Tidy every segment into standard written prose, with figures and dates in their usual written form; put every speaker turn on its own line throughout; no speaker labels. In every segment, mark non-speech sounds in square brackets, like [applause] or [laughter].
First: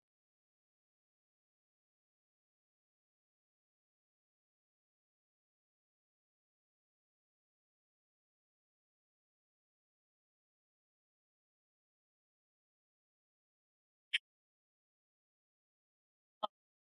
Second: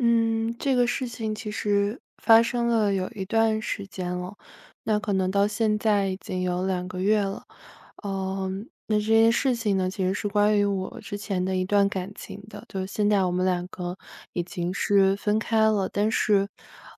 嗯，这个事情其实发生了有一段时间了，那可能到现在已经有两个月了。嗯。那这件事情呢，其实是关于我之前的一段感情的，就是现在我们两个已经是分开了，但是，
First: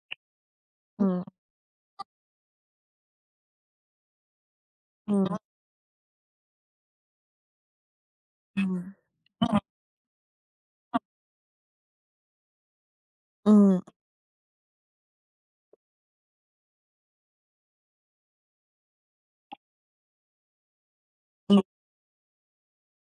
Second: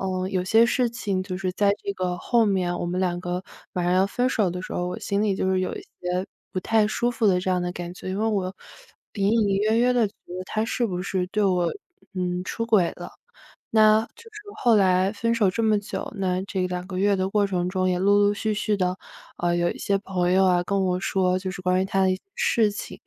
有些事情
嗯
就是在这个后面，我们两个马上要分手的时候，我心里
嗯
就是有一些不太舒服的这样的感觉，因为我
嗯
隐隐约约的觉得他是不是对我，出轨了。
嗯
那就是后来分手这么久，那这两个月的过程中，也陆陆续续的，有一些朋友啊，跟我说就是
嗯
关于他的一些事情。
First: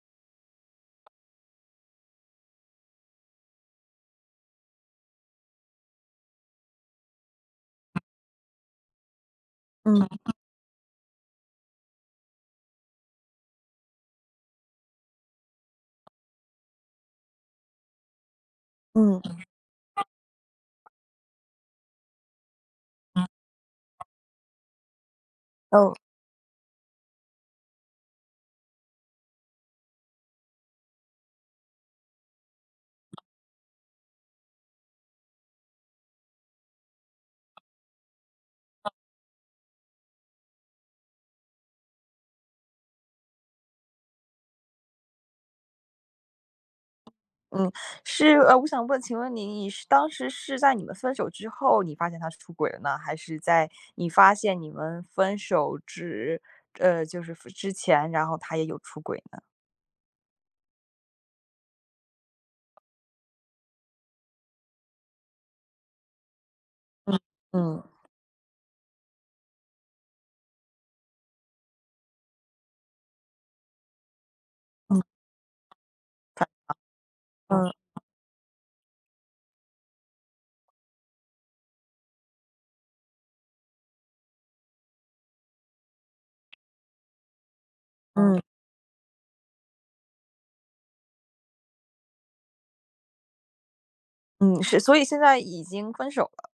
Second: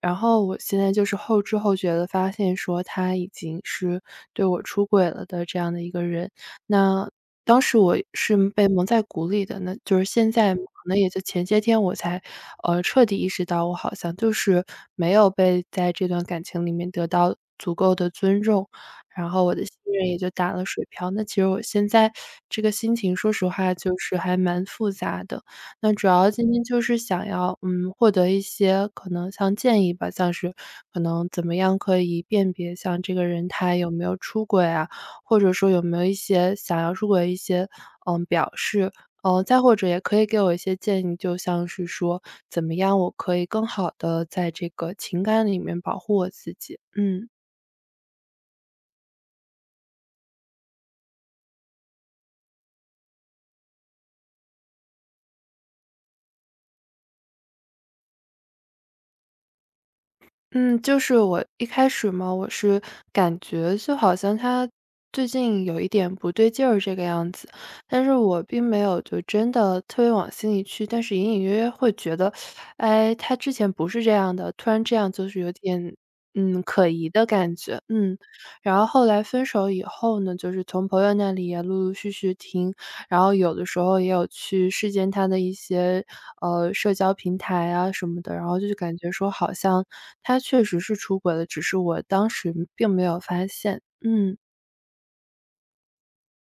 然后我现在就是后知后觉的发现说他已经是对我出轨了的这样的一个人。那当时我是被蒙在鼓里的，那就是
嗯
现在可能也就前些天我才，彻底意识到我好像就是没有被在这段感情里面得到足够的尊重。
嗯，
然后我的信任也就打了水漂。那其实我现在这个心情，说实话就是还蛮复杂的。那
哦，
主要今天就是想要，获得一些可能像建议吧，像是可能怎么样可以辨别像这个人他有没有出轨啊，或者说有没有一些想要出轨的一些，表示。再或者也可以给我一些建议，就像是说怎么样我可以更好的在这个情感里面保护我自己。嗯。
嗯，是，我想问，请问你，你是当时是在你们分手之后，你发现他出轨了呢，还是在你发现你们分手之，就是之前，然后他也有出轨呢？
嗯，就是我一开始嘛，我是感觉就好像他最近有一点不对劲儿这个样子，
嗯
但是我并没有就真的特别往心里去，但是隐隐约约会觉得，哎，他之前不是这样的，突然这
嗯
样就是有点。
反
可疑的感觉，
嗯
然后后来分手以后呢，就是从朋友那里也陆陆续续然后有的时候也有去试见他的一些，社交平台啊什么的，
嗯
然后就是感觉说好像他确实是出轨了，只是我当时并没有发现。嗯。
嗯，是，所以现在已经分手了。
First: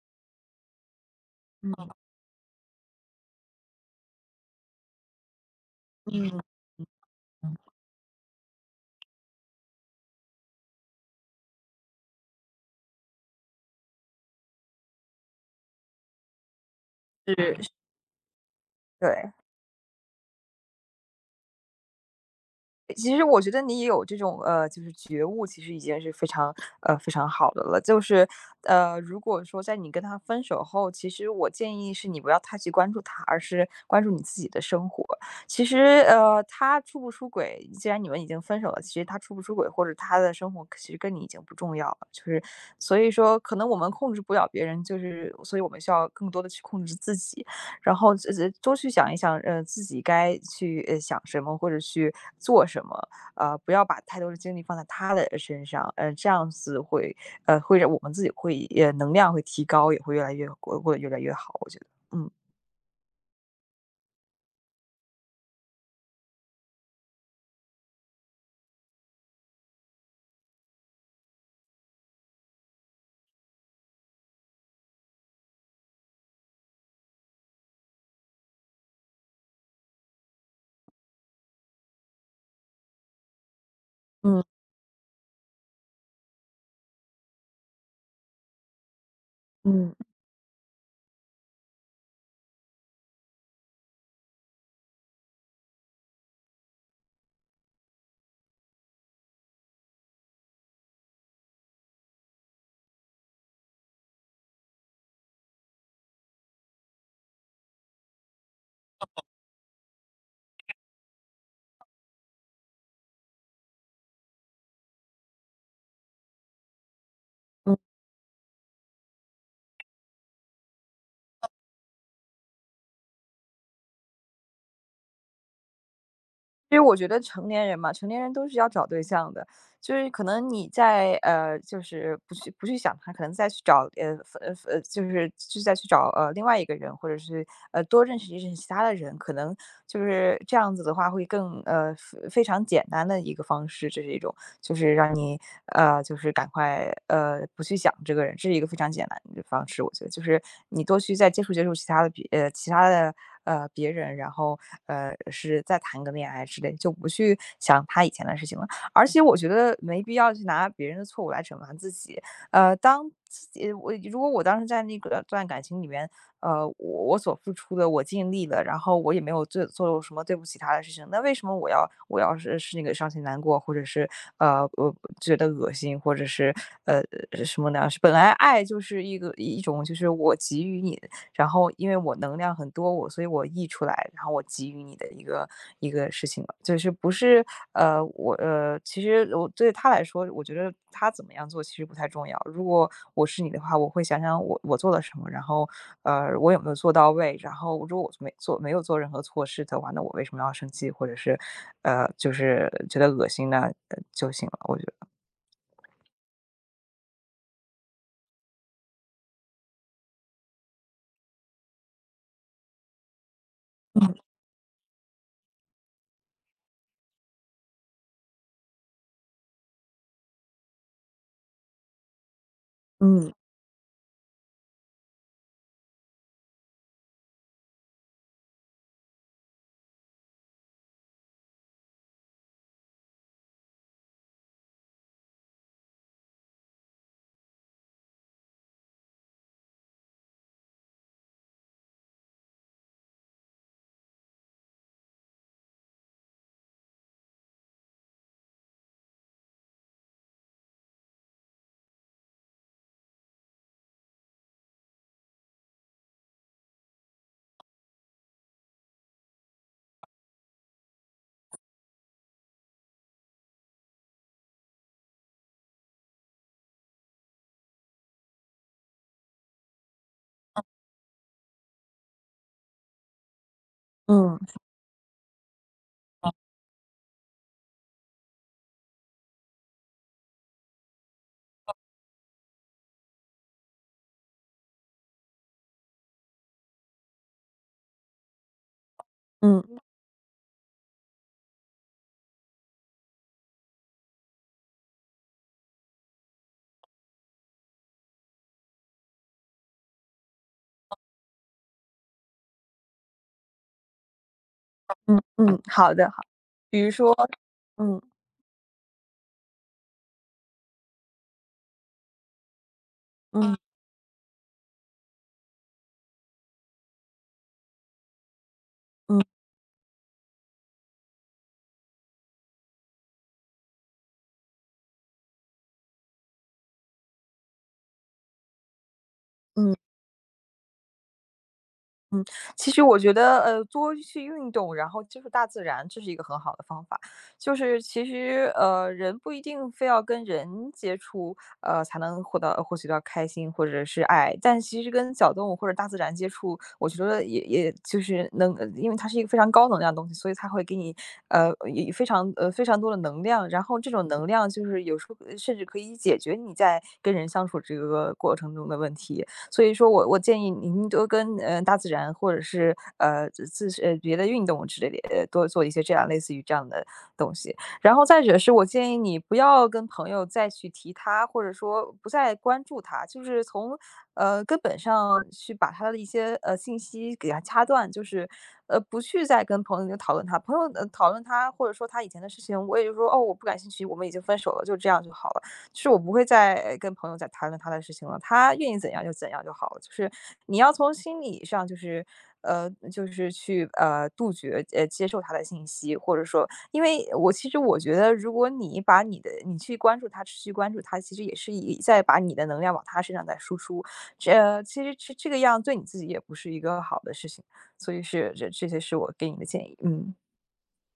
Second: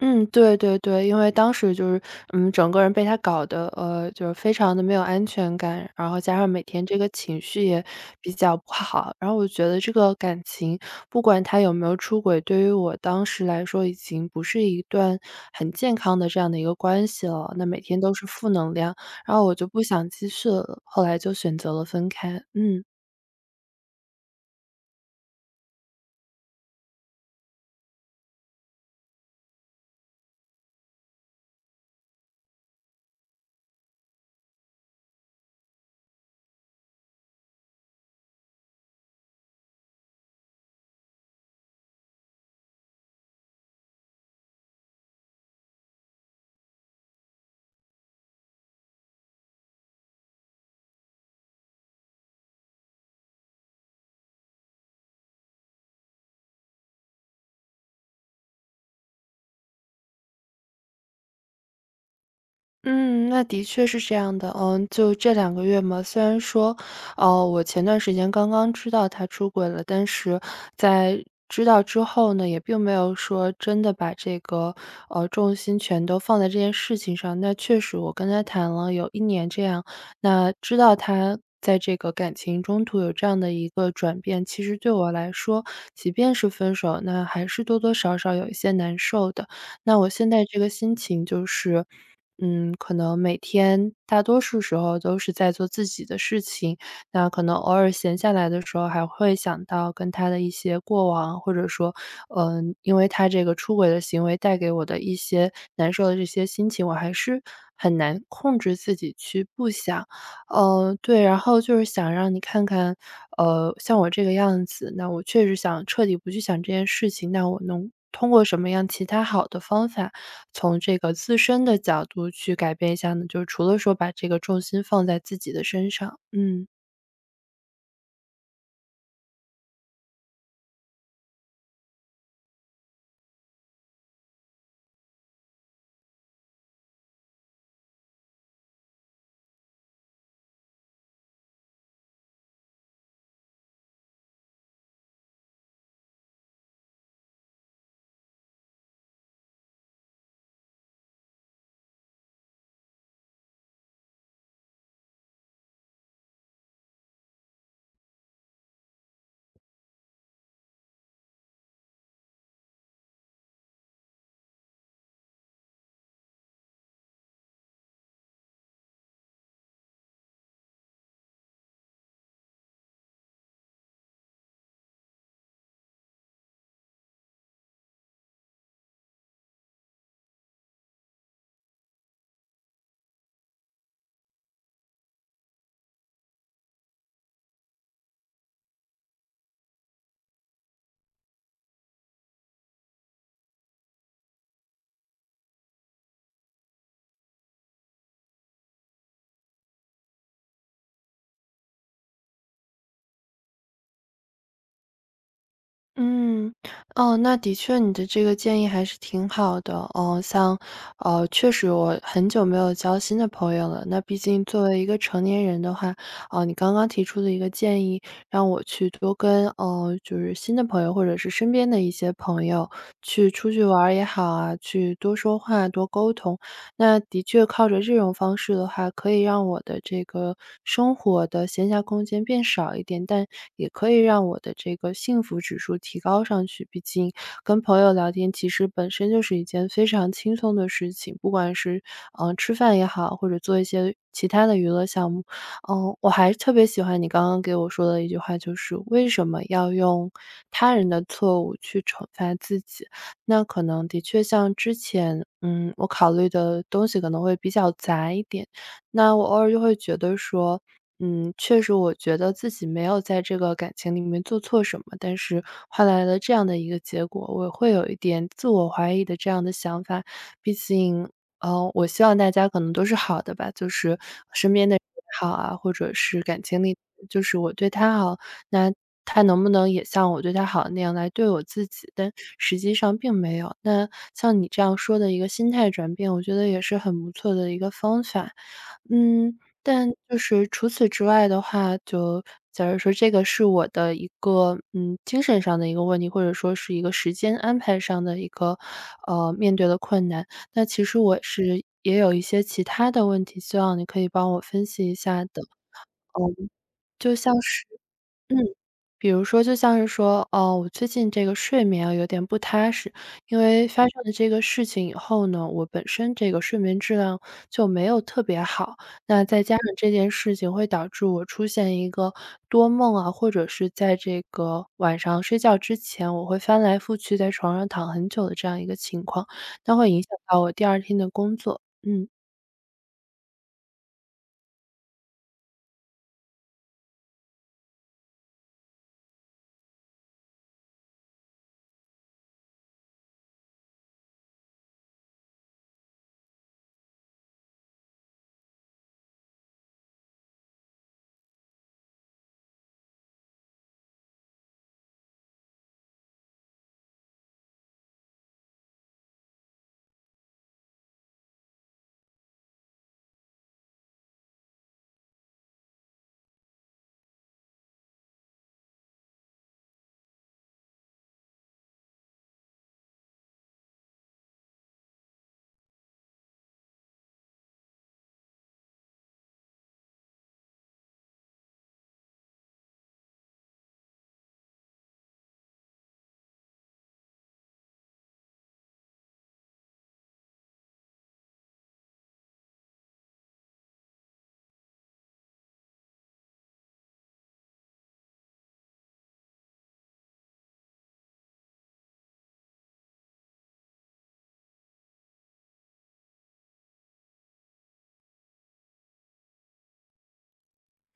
嗯，对对对，因为当时
嗯
就是，整个人被他搞得，就是非常的没有安全感，然后加上每天这个情
嗯，
绪也比较不好，然后我觉得这个感情，不管他有没有出轨，对于我当时来说已经不是一段很健康的这样的一个关系了，那
是，
每天都是负能量，
对。
然后我就不想继续了，后来就选择了分开，嗯。
其实我觉得你也有这种，就是觉悟，其实已经是非常，非常好的了。就是，如果说在你跟他分手后，其实我建议是你不要太去关注他，而是关注你自己的生活。其实，他出不出轨，既然你们已经分手了，其实他出不出轨或者他的生活其实跟你已经不重要了。就是，所以说可能我们控制不了别人，就是，所以我们需要更多的去控制自己。然后这多去想一想，自己该去想什么或者去做什么，不要把太多的精力放在他的身上，这样子会会让我们自己会能量会提高，也会越来越过得越来越好，我觉得，嗯。
嗯，那的确是这样的。嗯，就这两个月嘛，虽然说，哦，我前段时间刚刚知道他出轨了，但是在知道之后呢，也并没有说真的把这个，重心全都放在这件事情上。那确实我跟他谈了有1年这样，那知道他在这个感情中途有这样的一个转
嗯
变，其实对我来说，即便是分手，那还是多多少少有一些难受的。
嗯
那我
嗯。
现在这个心情就是可能每天大多数时候都是在做自己的事情，那可能偶尔闲下来的时候，还会想到跟他的一些过往，或者说，因为他这个出轨的行为带给我的一些难受的这些心情，我还是很难控制自己去不想。对，然后就是想让你看看，像我这个样子，那我确实想彻底不去想这件事情，那我能通过什么样其他好的方法，从这个自身的角度去改变一下呢？就是除了说把这个重心放在自己的身上，嗯。
因为我觉得成年人嘛，成年人都是要找对象的，就是可能你就是不去想他，可能再去找就是再去找另外一个人，或者是多认识一认识其他的人，可能就是这样子的话会非常简单的一个方式，这是一种。就是让你就是不去想这个人，这是一个非常简单的方式，我觉得就是你多去再接触接触其他的别人，然后是再谈个恋爱之类，就不去想他以前的事情了。而且我觉得没必要去拿别人的错误来惩罚自己。当自己如果我当时在那个段感情里面，我所付出的我尽力了，然后我也没有做什么对不起他的事情，那为什么我要是那个伤心难过，或者是我觉得恶心，或者是呃什么呢？是本来爱就是一种就是我给予你的。然后因为我能量很多，所以我溢出来，然后我给予你的一个事情了，就是不是其实我对他来说，我觉得他怎么样做其实不太重要。如果我是你的话，我会想想我做了什么，然后我有没有做到位，然后如果我没有做任何错事的话，那我为什么要生气，或者是就是觉得恶心呢就行了，我觉得。
嗯，哦，那的确你的这个建议还是挺好的。哦，像，确实我很久没有交新的朋友了。那毕竟作为一个成年人的话，哦，你刚刚提出的一个建议，让我去多跟，哦，就是新的朋友或者是身边的一些朋友去
嗯
出去玩儿也好啊，去多说话、多沟通。那的确靠着这种方式的话，可以让我的这个生活的闲暇空间变少一点，但也可以让我的这个幸福指数提高上去。毕竟跟朋友聊天，其实本身就是一件非常轻松的事情，不管是吃饭也好，或者做一些其他的娱乐项目，我还是特别喜欢你刚刚给我说的一句话，就是为什么要用他人的错误去惩罚自己？那可能的确像之前，我考虑的东西可能会比较杂一点，那我偶尔就会觉得说，确实我觉得自己没有在这个感情里面做错什么，但是换来了这样的一个结果，我会有一点自我怀疑的这样的想法。毕竟，我希望大家可能都是好的吧，就是
嗯
身边的人也好啊，或者是感情里就是我对他好，那他能不能也像我对他好的那样来对我自己？但实际上并没有。那像你这样说的一个心态转变，我觉得也是很不错的一个方法。嗯，
嗯
但就是除此之外的话，就假如说这个是我的一个，精神上的一个问题，或者说是一个时间安排上的一个，面对的困难。那其实我是也有一些其他的问题，希望你可以帮我分析一
嗯
下的。
嗯，好的好，
嗯，
比如说，
就像是
嗯
嗯，比如说就像是说，哦，我最近这个睡眠啊有点不踏实，因
嗯
为发生了这个事情以后呢，我本身这个睡眠质量就没有特别好，
嗯
那再加上这件事情会导致我出现一个多梦啊，或者是在这个晚上睡觉之前，我会翻来覆去在床上躺很久的这样一个情况，
嗯。
那会影响到我第二天的工作。嗯。
其实我觉得，多去运动，然后接触大自然，这是一个很好的方法。就是其实，人不一定非要跟人接触，才能获取到开心或者是爱。但其实跟小动物或者大自然接触，我觉得也就是能，因为它是一个非常高能量的东西，所以它会给你，也非常多的能量。然后这种能量就是有时候甚至可以解决你在跟人相处这个过程中的问题。所以说我建议您多跟大自然或者是呃自自呃别的运动之类的多做一些这样类似于这样的东西。然后再者是我建议你不要跟朋友再去提他，或者说不再关注他，就是从根本上去把他的一些信息给他掐断，就是不去再跟朋友讨论他，朋友、讨论他或者说他以前的事情，我也就说哦我不感兴趣，我们已经分手了，就这样就好了。是我不会再跟朋友再谈论他的事情了，他愿意怎样就怎样就好了。就是你要从心理上，就是就是去杜绝接受他的信息，或者说，因为其实我觉得，如果你把你去关注他，持续关注他，其实也是一在把你的能量往他身上再输出。其实这个样对你自己也不是一个好的事情，所以是这些是我给你的建议。嗯，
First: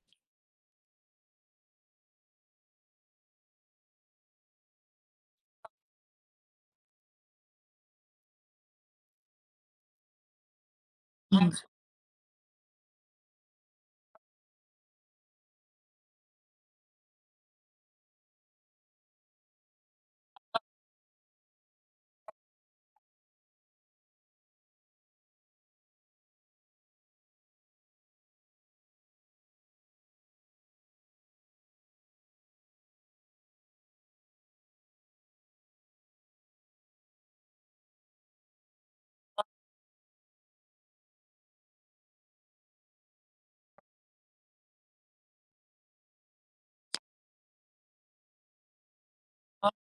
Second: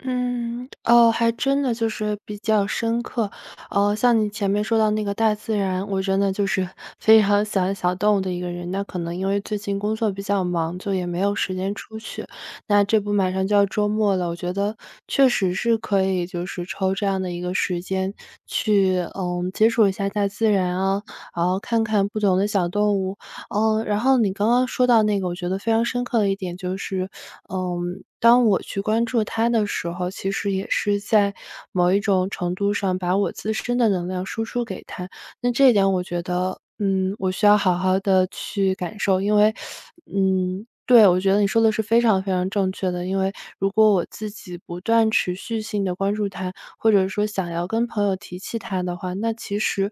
嗯，哦，还真的就是比较深刻。哦，像你前面说到那个大自然，我真的就是 [laughs] 非常喜欢小动物的一个人。那可能因为最近工作比较忙，就也没有时间出去。那这不马上就要周末了，我觉得确实是可以，就是抽这样的一个时间去，接触一下大自然啊，然后看看不同的小动物。然后你刚刚说到那个，我觉得非常深刻的一点就是，当我去关注它的时候，其实也是在某一种程度上把我自身的能量输出给它。那这一点我觉得，我需要好好的去感受，因为对，我觉得你说的是非常非常正确的。因为如果我自己不断持续性的关注它，或者说想要跟朋友提起它的话，那其实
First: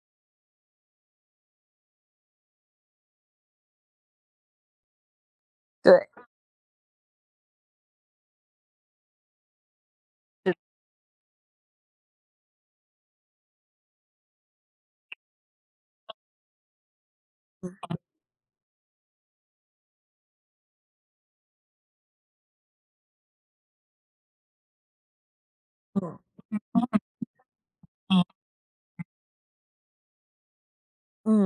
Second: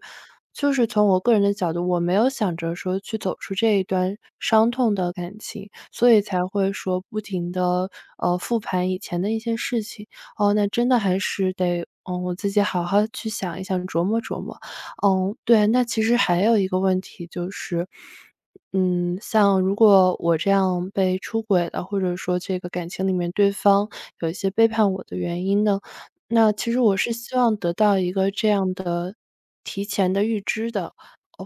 就是从我个人的角度，我没有想着说去走出这一段伤痛的感情。
对，
所以才会说不停的复盘以前的一些事情。
是，
哦，那真的还是得，我自己好好去想一想，琢磨琢磨。嗯，对，那其实还有一个问题就是，像如果我这样被出轨了，或者说这个感情里面对方有一些背叛我的原因呢，
嗯
那其实我是希望得到一
嗯。
个这样的提前的预知的。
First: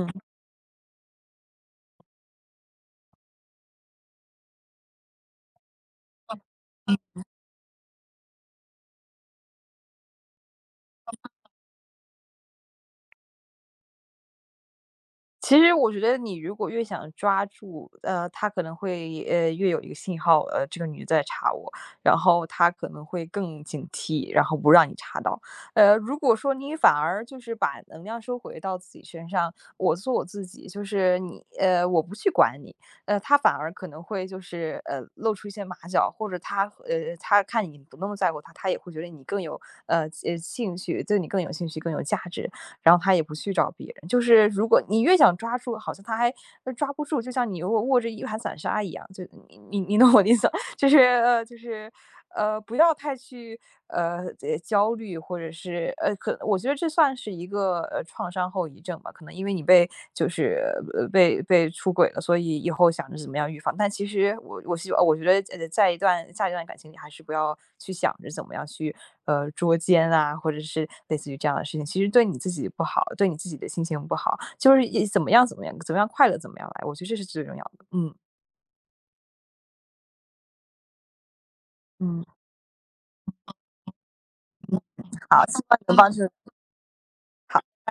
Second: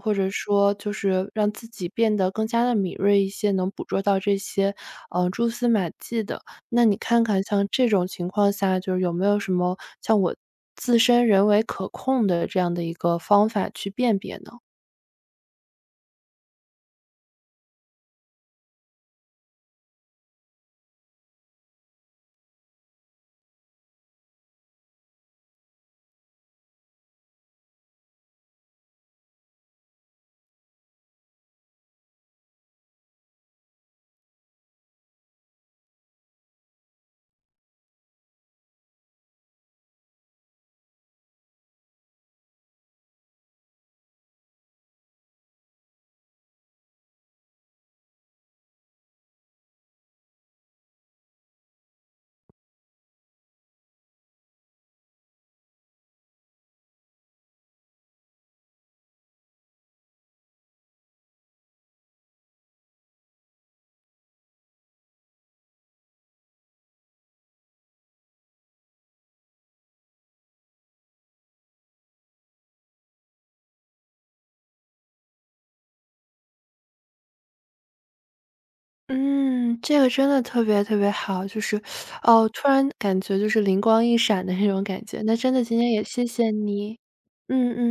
或者说就是让自己变得更加的敏锐一些，能捕捉到这些，蛛丝马迹的。那你看看像这种情况下，就是有没有什么像我自身人为可控的这样的一个方法去辨别呢？
其实我觉得你如果越想抓住，他可能会越有一个信号，这个女的在查我，然后他可能会更警惕，然后不让你查到。如果说你反而就是把能量收回到自己身上，我做我自己，就是我不去管你，他反而可能会就是露出一些马脚，或者他看你不那么在乎他，他也会觉得你更有呃兴趣，对你更有兴趣，更有价值。然后他也不去找别人。就是如果你越想抓住，好像他还抓不住，就像你如果握着一盘散沙一样，就你懂我的意思？就是就是不要太去焦虑，或者是可我觉得这算是一个创伤后遗症吧。可能因为你被就是被出轨了，所以以后想着怎么样预防。但其实我希望，我觉得在下一段感情里，还是不要去想着怎么样去捉奸啊，或者是类似于这样的事情。其实对你自己不好，对你自己的心情不好，就是一怎么样怎么样怎么样快乐怎么样来。我觉得这是最重要的。嗯
嗯，这个真的特别特别好，就是，
嗯，
哦，突然感觉就是灵光一闪的那种感觉，那
好，
真
希
的
望
今
你
天
能
也
帮助。
谢谢你。嗯嗯。